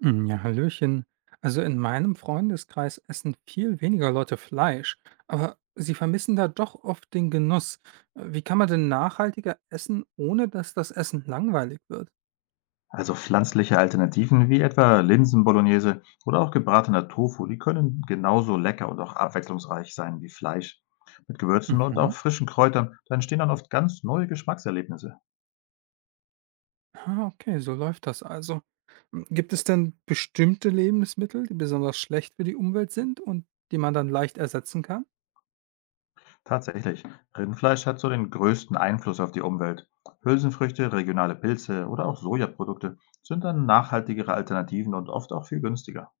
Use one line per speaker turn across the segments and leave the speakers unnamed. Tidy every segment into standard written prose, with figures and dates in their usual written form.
Ja, Hallöchen. Also in meinem Freundeskreis essen viel weniger Leute Fleisch, aber sie vermissen da doch oft den Genuss. Wie kann man denn nachhaltiger essen, ohne dass das Essen langweilig wird?
Also pflanzliche Alternativen wie etwa Linsen-Bolognese oder auch gebratener Tofu, die können genauso lecker und auch abwechslungsreich sein wie Fleisch. Mit Gewürzen und
Mhm.
auch frischen Kräutern, da entstehen dann oft ganz neue Geschmackserlebnisse.
Ah, okay, so läuft das also. Gibt es denn bestimmte Lebensmittel, die besonders schlecht für die Umwelt sind und die man dann leicht ersetzen kann?
Tatsächlich, Rindfleisch hat so den größten Einfluss auf die Umwelt. Hülsenfrüchte, regionale Pilze oder auch Sojaprodukte sind dann nachhaltigere Alternativen und oft auch viel günstiger.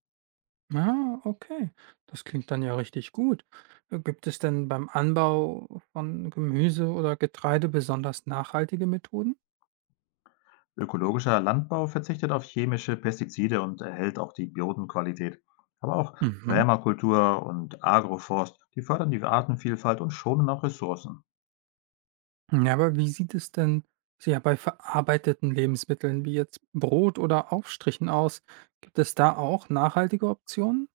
Ah, okay. Das klingt dann ja richtig gut. Gibt es denn beim Anbau von Gemüse oder Getreide besonders nachhaltige Methoden?
Ökologischer Landbau verzichtet auf chemische Pestizide und erhält auch die Bodenqualität. Aber auch
Mhm.
Permakultur und Agroforst, die fördern die Artenvielfalt und schonen auch Ressourcen.
Ja, aber wie sieht es denn so ja, bei verarbeiteten Lebensmitteln wie jetzt Brot oder Aufstrichen aus? Gibt es da auch nachhaltige Optionen?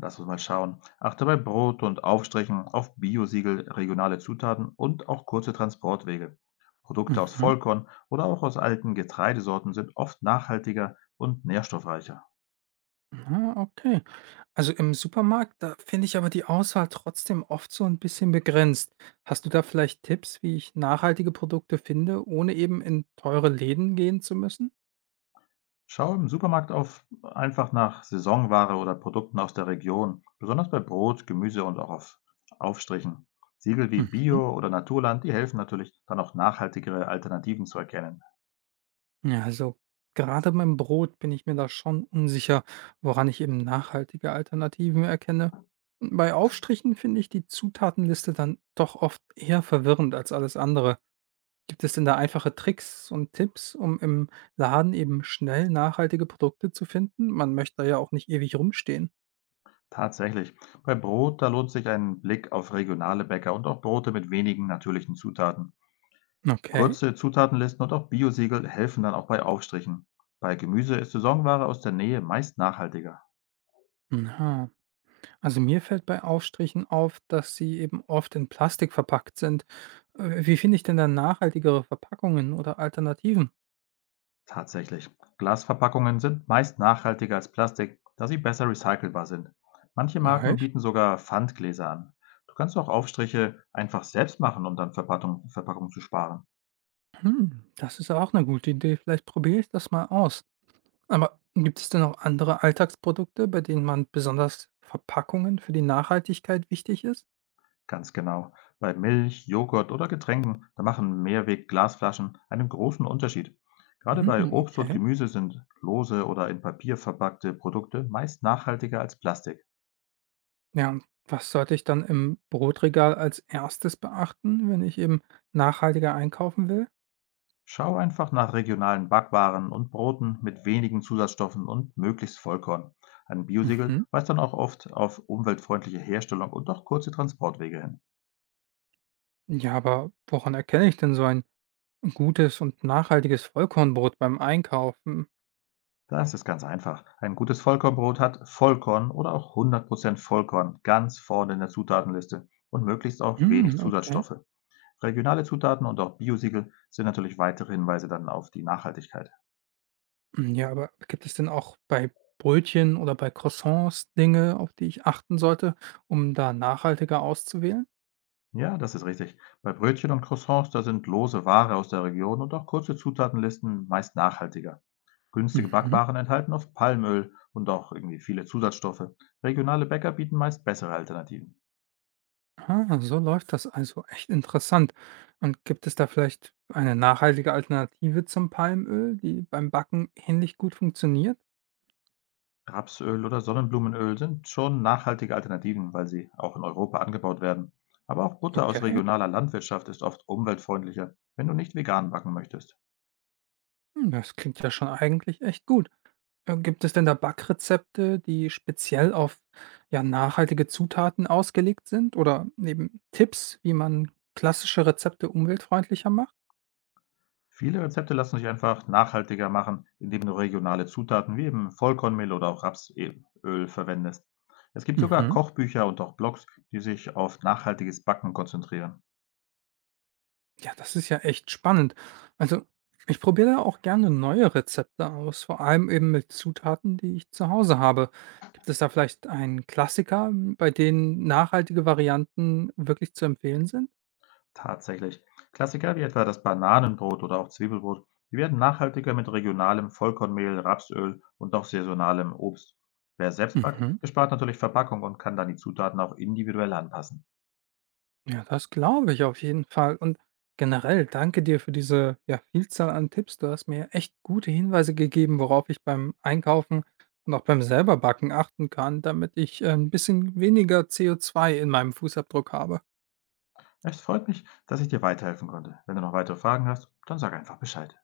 Lass uns mal schauen. Achte bei Brot und Aufstrichen auf Biosiegel, regionale Zutaten und auch kurze Transportwege. Produkte aus
Mhm.
Vollkorn oder auch aus alten Getreidesorten sind oft nachhaltiger und nährstoffreicher.
Ah, okay. Also im Supermarkt, da finde ich aber die Auswahl trotzdem oft so ein bisschen begrenzt. Hast du da vielleicht Tipps, wie ich nachhaltige Produkte finde, ohne eben in teure Läden gehen zu müssen?
Schau im Supermarkt auf einfach nach Saisonware oder Produkten aus der Region, besonders bei Brot, Gemüse und auch auf Aufstrichen. Siegel wie
Mhm.
Bio oder Naturland, die helfen natürlich, dann auch nachhaltigere Alternativen zu erkennen.
Ja, also gerade beim Brot bin ich mir da schon unsicher, woran ich eben nachhaltige Alternativen erkenne. Bei Aufstrichen finde ich die Zutatenliste dann doch oft eher verwirrend als alles andere. Gibt es denn da einfache Tricks und Tipps, um im Laden eben schnell nachhaltige Produkte zu finden? Man möchte da ja auch nicht ewig rumstehen.
Tatsächlich, bei Brot, da lohnt sich ein Blick auf regionale Bäcker und auch Brote mit wenigen natürlichen Zutaten.
Okay.
Kurze Zutatenlisten und auch Biosiegel helfen dann auch bei Aufstrichen. Bei Gemüse ist Saisonware aus der Nähe meist nachhaltiger.
Na, also mir fällt bei Aufstrichen auf, dass sie eben oft in Plastik verpackt sind. Wie finde ich denn dann nachhaltigere Verpackungen oder Alternativen?
Tatsächlich. Glasverpackungen sind meist nachhaltiger als Plastik, da sie besser recycelbar sind. Manche
Ah,
Marken
echt?
bieten sogar Pfandgläser an. Du kannst auch Aufstriche einfach selbst machen, um dann Verpackung zu sparen.
Hm, das ist ja auch eine gute Idee. Vielleicht probiere ich das mal aus. Aber gibt es denn auch andere Alltagsprodukte, bei denen man besonders Verpackungen für die Nachhaltigkeit wichtig ist?
Ganz genau. Bei Milch, Joghurt oder Getränken, da machen Mehrweg-Glasflaschen einen großen Unterschied. Gerade
Mhm,
bei Obst und
okay.
Gemüse sind lose oder in Papier verpackte Produkte meist nachhaltiger als Plastik.
Ja, und was sollte ich dann im Brotregal als Erstes beachten, wenn ich eben nachhaltiger einkaufen will?
Schau einfach nach regionalen Backwaren und Broten mit wenigen Zusatzstoffen und möglichst Vollkorn. Ein Biosiegel
Mhm.
weist dann auch oft auf umweltfreundliche Herstellung und auch kurze Transportwege hin.
Ja, aber woran erkenne ich denn so ein gutes und nachhaltiges Vollkornbrot beim Einkaufen?
Das ist ganz einfach. Ein gutes Vollkornbrot hat Vollkorn oder auch 100% Vollkorn ganz vorne in der Zutatenliste und möglichst auch wenig
Mm, okay.
Zusatzstoffe. Regionale Zutaten und auch Biosiegel sind natürlich weitere Hinweise dann auf die Nachhaltigkeit.
Hm, ja, aber gibt es denn auch bei Brötchen oder bei Croissants Dinge, auf die ich achten sollte, um da nachhaltiger auszuwählen?
Ja, das ist richtig. Bei Brötchen und Croissants, da sind lose Ware aus der Region und auch kurze Zutatenlisten meist nachhaltiger. Günstige
Mhm.
Backwaren enthalten oft Palmöl und auch irgendwie viele Zusatzstoffe. Regionale Bäcker bieten meist bessere Alternativen.
Ah, so läuft das also. Echt interessant. Und gibt es da vielleicht eine nachhaltige Alternative zum Palmöl, die beim Backen ähnlich gut funktioniert?
Rapsöl oder Sonnenblumenöl sind schon nachhaltige Alternativen, weil sie auch in Europa angebaut werden. Aber auch Butter aus
Okay,
regionaler Landwirtschaft ist oft umweltfreundlicher, wenn du nicht vegan backen möchtest.
hm, das klingt ja schon eigentlich echt gut. Gibt es denn da Backrezepte, die speziell auf ja, nachhaltige Zutaten ausgelegt sind? Oder eben Tipps, wie man klassische Rezepte umweltfreundlicher macht?
Viele Rezepte lassen sich einfach nachhaltiger machen, indem du regionale Zutaten wie eben Vollkornmehl oder auch Rapsöl verwendest. Es gibt sogar
Mhm.
Kochbücher und auch Blogs, die sich auf nachhaltiges Backen konzentrieren.
Ja, das ist ja echt spannend. Also, ich probiere da auch gerne neue Rezepte aus, vor allem eben mit Zutaten, die ich zu Hause habe. Gibt es da vielleicht einen Klassiker, bei denen nachhaltige Varianten wirklich zu empfehlen sind?
Tatsächlich. Klassiker wie etwa das Bananenbrot oder auch Zwiebelbrot, die werden nachhaltiger mit regionalem Vollkornmehl, Rapsöl und auch saisonalem Obst. Wer selbst backt,
Mhm.
der spart natürlich Verpackung und kann dann die Zutaten auch individuell anpassen.
Ja, das glaube ich auf jeden Fall. Und generell danke dir für diese ja, Vielzahl an Tipps. Du hast mir echt gute Hinweise gegeben, worauf ich beim Einkaufen und auch beim selber Backen achten kann, damit ich ein bisschen weniger CO2 in meinem Fußabdruck habe.
Es freut mich, dass ich dir weiterhelfen konnte. Wenn du noch weitere Fragen hast, dann sag einfach Bescheid.